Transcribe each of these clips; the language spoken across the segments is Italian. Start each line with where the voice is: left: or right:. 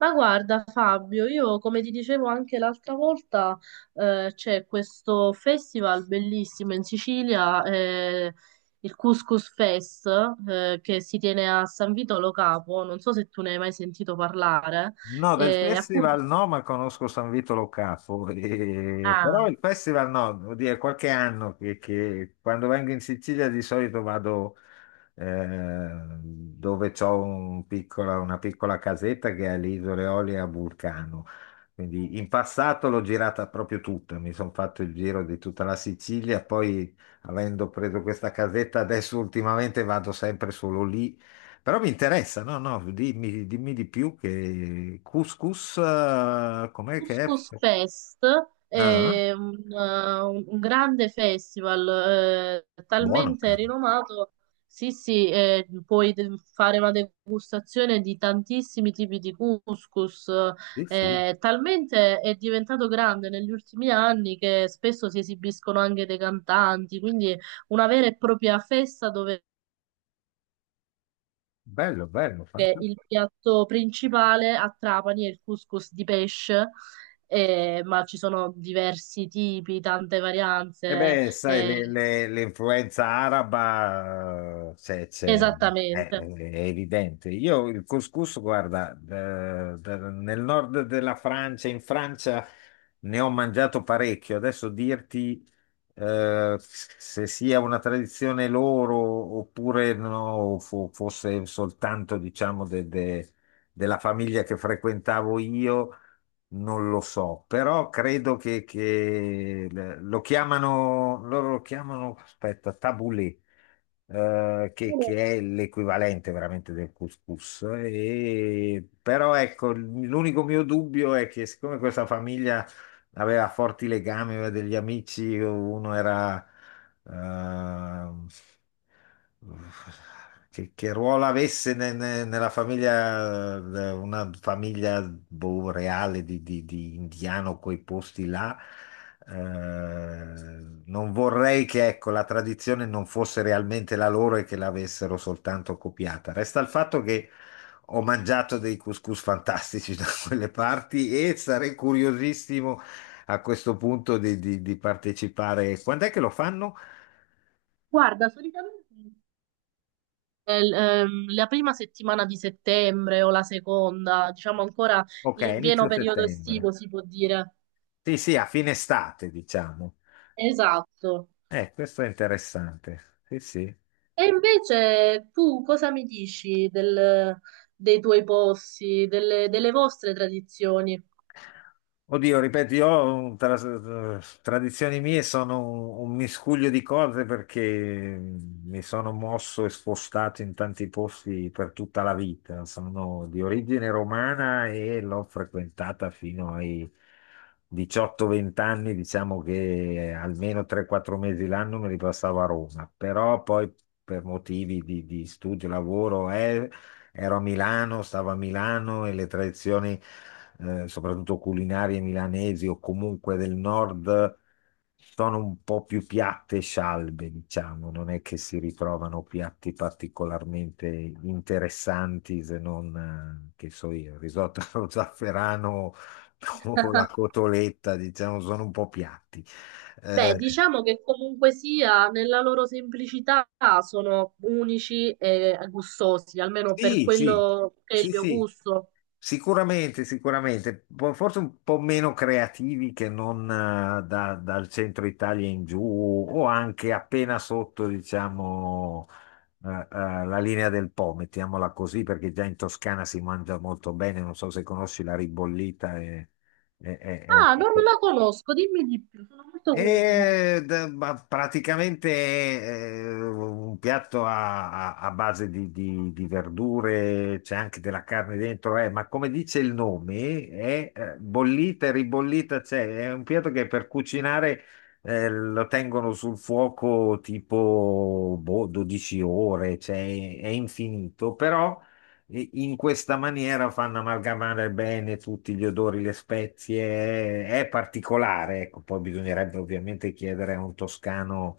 right: Ma guarda Fabio, io come ti dicevo anche l'altra volta, c'è questo festival bellissimo in Sicilia, il Couscous Fest, che si tiene a San Vito Lo Capo, non so se tu ne hai mai sentito parlare,
left: No, del
right: appunto.
left: festival no, ma conosco San Vito Lo Capo, però
right: Ah,
left: il festival no, devo dire, qualche anno che quando vengo in Sicilia di solito vado eh, dove c'ho un una piccola casetta che è alle Isole Olie a Vulcano. Quindi in passato l'ho girata proprio tutta, mi sono fatto il giro di tutta la Sicilia, poi avendo preso questa casetta adesso ultimamente vado sempre solo lì, però mi interessa, no, no, dimmi, dimmi di più, che couscous, com'è che è?
right: Couscous Fest
left: Ah,
right: è un grande festival,
left: buono,
right: talmente
left: cavolo.
right: rinomato. Sì, sì, puoi fare una degustazione di tantissimi tipi di couscous,
left: Sì, sì,
right: talmente è diventato grande negli ultimi anni che spesso si esibiscono anche dei cantanti, quindi una vera e propria festa dove
left: bello, bello,
right: che
left: fantastico.
right: il piatto principale a Trapani è il couscous di pesce, ma ci sono diversi tipi, tante
left: E
right: varianze.
left: beh, sai,
right: Eh,
left: l'influenza araba
right: esattamente.
left: è evidente. Io il couscous, guarda, nel nord della Francia, in Francia ne ho mangiato parecchio. Adesso dirti se sia una tradizione loro oppure no, fosse soltanto, diciamo, della famiglia che frequentavo io. Non lo so, però credo che lo chiamano, loro lo chiamano, aspetta, tabulé, che è l'equivalente veramente del couscous. E però ecco, l'unico mio dubbio è che, siccome questa famiglia aveva forti legami, aveva degli amici, uno era... ehm, che ruolo avesse nella famiglia, una famiglia boh, reale di indiano, quei posti là. Eh, Non vorrei che, ecco, la tradizione non fosse realmente la loro e che l'avessero soltanto copiata. Resta il fatto che ho mangiato dei couscous fantastici da quelle parti e sarei curiosissimo a questo punto di, di partecipare. Quando è che lo fanno?
right: Guarda, solitamente, la prima settimana di settembre o la seconda, diciamo ancora
left: Ok,
right: in pieno
left: inizio
right: periodo
left: settembre.
right: estivo, si può dire.
left: Sì, sì, a fine estate, diciamo.
right: Esatto.
left: Questo è interessante. Sì, sì.
right: E invece tu cosa mi dici dei tuoi posti, delle vostre tradizioni?
left: Oddio, ripeto, io tradizioni mie sono un miscuglio di cose, perché mi sono mosso e spostato in tanti posti per tutta la vita. Sono di origine romana e l'ho frequentata fino ai 18-20 anni, diciamo che almeno 3-4 mesi l'anno me li passavo a Roma, però poi per motivi di studio, lavoro, ero a Milano, stavo a Milano, e le tradizioni, soprattutto culinarie milanesi o comunque del nord, sono un po' più piatte e scialbe, diciamo, non è che si ritrovano piatti particolarmente interessanti se non, che so io, il risotto allo zafferano o la cotoletta, diciamo, sono un po' piatti.
right: Beh,
left: Eh,
right: diciamo che comunque sia, nella loro semplicità sono unici e gustosi, almeno per
left: sì, sì,
right: quello che è il
left: sì,
right: mio
left: sì.
right: gusto.
left: Sicuramente, sicuramente. Forse un po' meno creativi che non, dal centro Italia in giù, o anche appena sotto, diciamo, la linea del Po, mettiamola così, perché già in Toscana si mangia molto bene, non so se conosci la ribollita, è, è un
right: Ah,
left: po'...
right: non la conosco, dimmi di più, sono molto curiosa.
left: Ma praticamente, un piatto a, a base di, di verdure, c'è anche della carne dentro, ma come dice il nome, è, bollita e ribollita, c'è, è un piatto che per cucinare, lo tengono sul fuoco tipo boh, 12 ore, cioè, è infinito. Però, e in questa maniera, fanno amalgamare bene tutti gli odori, le spezie, è particolare, ecco. Poi bisognerebbe ovviamente chiedere a un toscano,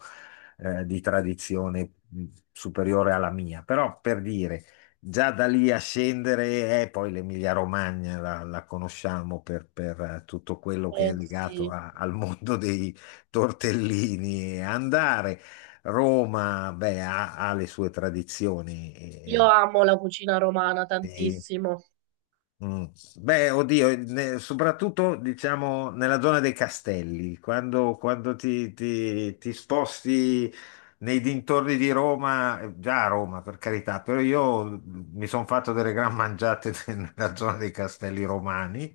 left: di tradizione superiore alla mia, però per dire, già da lì a scendere, poi l'Emilia-Romagna la conosciamo per, tutto quello che è
right: Eh
left: legato
right: sì,
left: al mondo dei tortellini e andare. Roma, beh, ha, ha le sue tradizioni.
right: io amo la cucina romana
left: E-
right: tantissimo.
left: Mm. Beh, oddio, soprattutto diciamo nella zona dei castelli, quando, quando ti, ti sposti nei dintorni di Roma, già a Roma per carità, però io mi sono fatto delle gran mangiate nella zona dei castelli romani,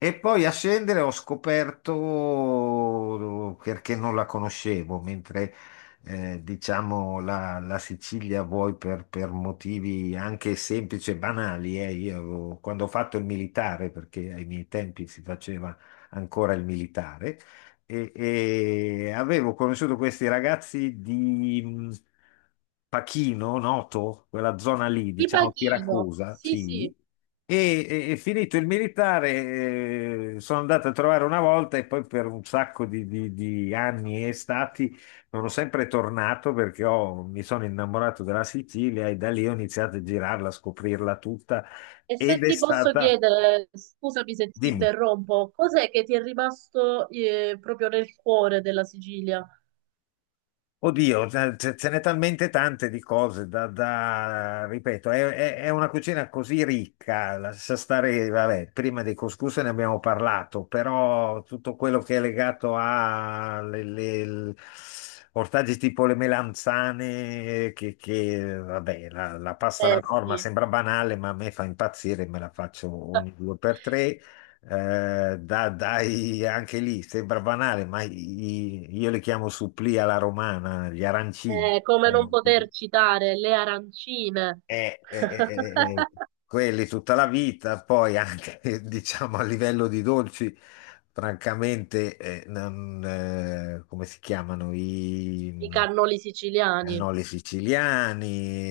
left: e poi a scendere ho scoperto, perché non la conoscevo, mentre diciamo, la Sicilia, vuoi per motivi anche semplici e banali. Io quando ho fatto il militare, perché ai miei tempi si faceva ancora il militare, e avevo conosciuto questi ragazzi di Pachino, Noto, quella zona lì,
right: Ti
left: diciamo
right: pachino,
left: Siracusa,
right: sì sì.
left: sì, e, e finito il militare, sono andato a trovare una volta, e poi per un sacco di, di anni e stati, sono sempre tornato, perché mi sono innamorato della Sicilia, e da lì ho iniziato a girarla, a scoprirla tutta,
right: E se
left: ed è
right: ti posso
left: stata...
right: chiedere, scusami se ti
left: Dimmi.
right: interrompo, cos'è che ti è rimasto, proprio nel cuore della Sicilia?
left: Oddio, ce n'è talmente tante di cose da, ripeto, è, è una cucina così ricca, lascia stare. Vabbè, prima dei couscous ne abbiamo parlato, però tutto quello che è legato a ortaggi tipo le melanzane, che, vabbè, la pasta alla
right: Eh
left: norma
right: sì.
left: sembra banale, ma a me fa impazzire, me la faccio ogni due per tre. Eh, dai, anche lì sembra banale, ma io li chiamo supplì alla romana, gli arancini. Li
right: Come non
left: chiamo.
right: poter citare le arancine,
left: Eh, eh, eh, eh, quelli tutta la vita. Poi anche diciamo a livello di dolci, francamente, non, come si chiamano,
right: i
left: i
right: cannoli siciliani,
left: cannoli siciliani,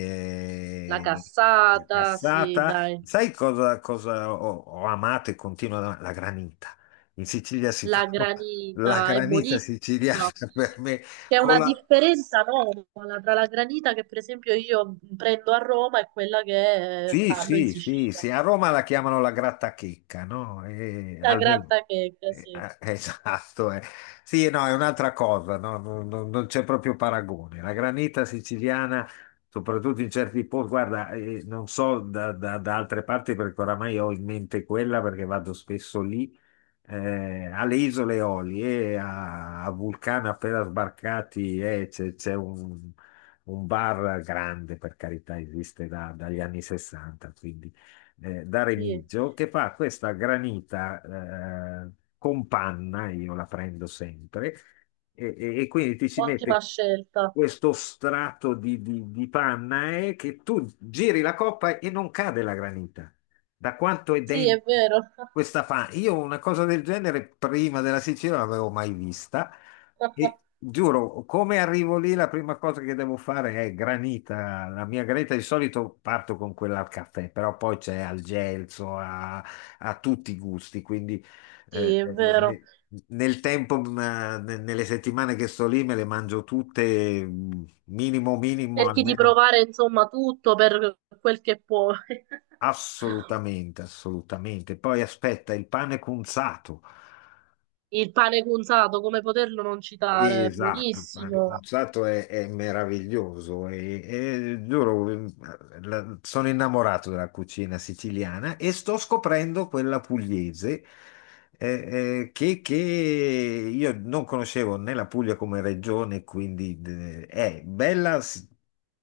right: la
left: la
right: cassata, sì,
left: cassata.
right: dai,
left: Sai cosa, cosa ho, ho amato e continuo ad amare? La granita. In Sicilia si fa
right: la
left: la
right: granita, è
left: granita
right: buonissima.
left: siciliana per me...
right: C'è una differenza enorme tra la granita che per esempio io prendo a Roma e quella che
left: Sì,
right: fanno in
left: sì, sì,
right: Sicilia.
left: sì, a Roma la chiamano la grattachecca, no?
right: La
left: Almeno.
right: grattachecca, sì,
left: Esatto. Sì, no, è un'altra cosa, no? Non c'è proprio paragone. La granita siciliana, soprattutto in certi posti, guarda, non so da, da altre parti, perché oramai ho in mente quella, perché vado spesso lì, alle Isole Eolie, a, a Vulcano, appena sbarcati, c'è un bar grande, per carità, esiste dagli anni 60, quindi da
right: sì,
left: Remigio, che fa questa granita, eh, con panna, io la prendo sempre, e, e quindi ti ci
right: ottima
left: mette
right: scelta.
left: questo strato di, di panna, che tu giri la coppa e non cade la granita. Da quanto è
right: Sì, è
left: dentro
right: vero.
left: questa panna? Io una cosa del genere prima della Sicilia non l'avevo mai vista. E giuro, come arrivo lì, la prima cosa che devo fare è granita. La mia granita di solito parto con quella al caffè, però poi c'è al gelso, a, a tutti i gusti. Quindi
right: Sì,
left: eh,
right: è
left: eh,
right: vero.
left: ne- nel tempo, nelle settimane che sto lì, me le mangio tutte, minimo, minimo,
right: Cerchi di
left: almeno
right: provare insomma tutto per quel che puoi.
left: assolutamente, assolutamente. Poi aspetta, il pane cunzato.
right: Il pane cunzato, come poterlo non citare, è
left: Esatto, ma il
right: buonissimo.
left: concerto è meraviglioso, e giuro, sono innamorato della cucina siciliana e sto scoprendo quella pugliese, che io non conoscevo, né la Puglia come regione, quindi è bella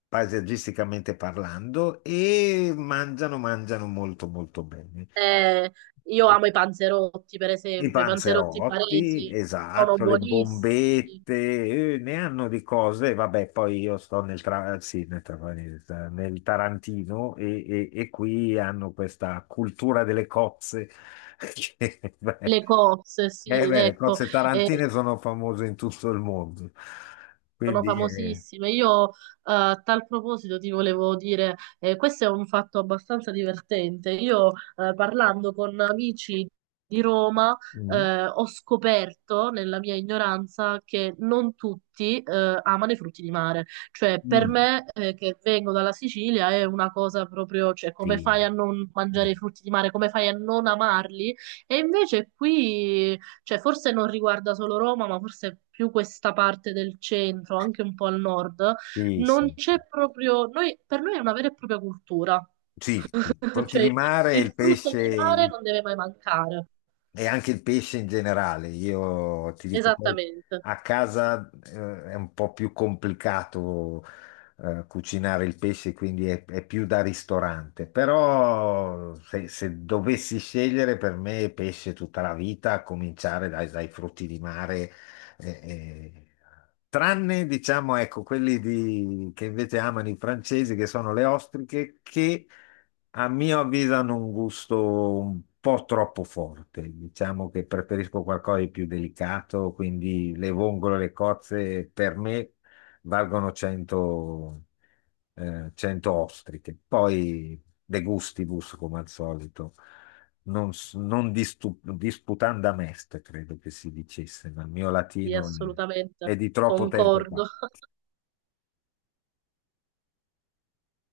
left: paesaggisticamente parlando, e mangiano, mangiano molto molto bene.
right: Eh, io amo i panzerotti, per
left: I
right: esempio, i panzerotti
left: panzerotti,
right: baresi sono
left: esatto, le
right: buonissimi.
left: bombette, ne hanno di cose. Vabbè, poi io sto nel, sì, nel nel Tarantino, e, e qui hanno questa cultura delle cozze. Che, beh,
right: Le cozze, sì,
left: beh, le
right: ecco.
left: cozze
right: Eh,
left: tarantine sono famose in tutto il mondo.
right: sono
left: Quindi,
right: famosissime. Io, a tal proposito ti volevo dire, questo è un fatto abbastanza divertente. Io, parlando con amici di Roma,
left: mm,
right: ho scoperto nella mia ignoranza che non tutti, amano i frutti di mare. Cioè, per
left: mm,
right: me, che vengo dalla Sicilia è una cosa proprio, cioè, come
left: sì,
right: fai a non mangiare i
left: no,
right: frutti di mare? Come fai a non amarli? E invece qui, cioè, forse non riguarda solo Roma, ma forse più questa parte del centro, anche un po' al nord,
left: sì,
right: non
left: sì.
right: c'è proprio, per noi è una vera e propria cultura.
left: Sì, sì. Frutti
right: Cioè
left: di mare,
right: il
left: il
right: frutto
left: pesce,
right: di mare
left: il...
right: non deve mai mancare.
left: E anche il pesce in generale, io ti dico, poi
right: Esattamente,
left: a casa è un po' più complicato, cucinare il pesce, quindi è più da ristorante, però se, se dovessi scegliere, per me pesce tutta la vita, a cominciare dai, dai frutti di mare, eh, eh, tranne, diciamo, ecco, quelli che invece amano i francesi, che sono le ostriche, che a mio avviso hanno un gusto un po' troppo forte. Diciamo che preferisco qualcosa di più delicato, quindi le vongole, le cozze, per me valgono 100, 100 ostriche. Poi de gustibus, come al solito, non, non disputanda est, credo che si dicesse, ma il mio
right: sì,
left: latino è
right: assolutamente,
left: di troppo tempo fa.
right: concordo.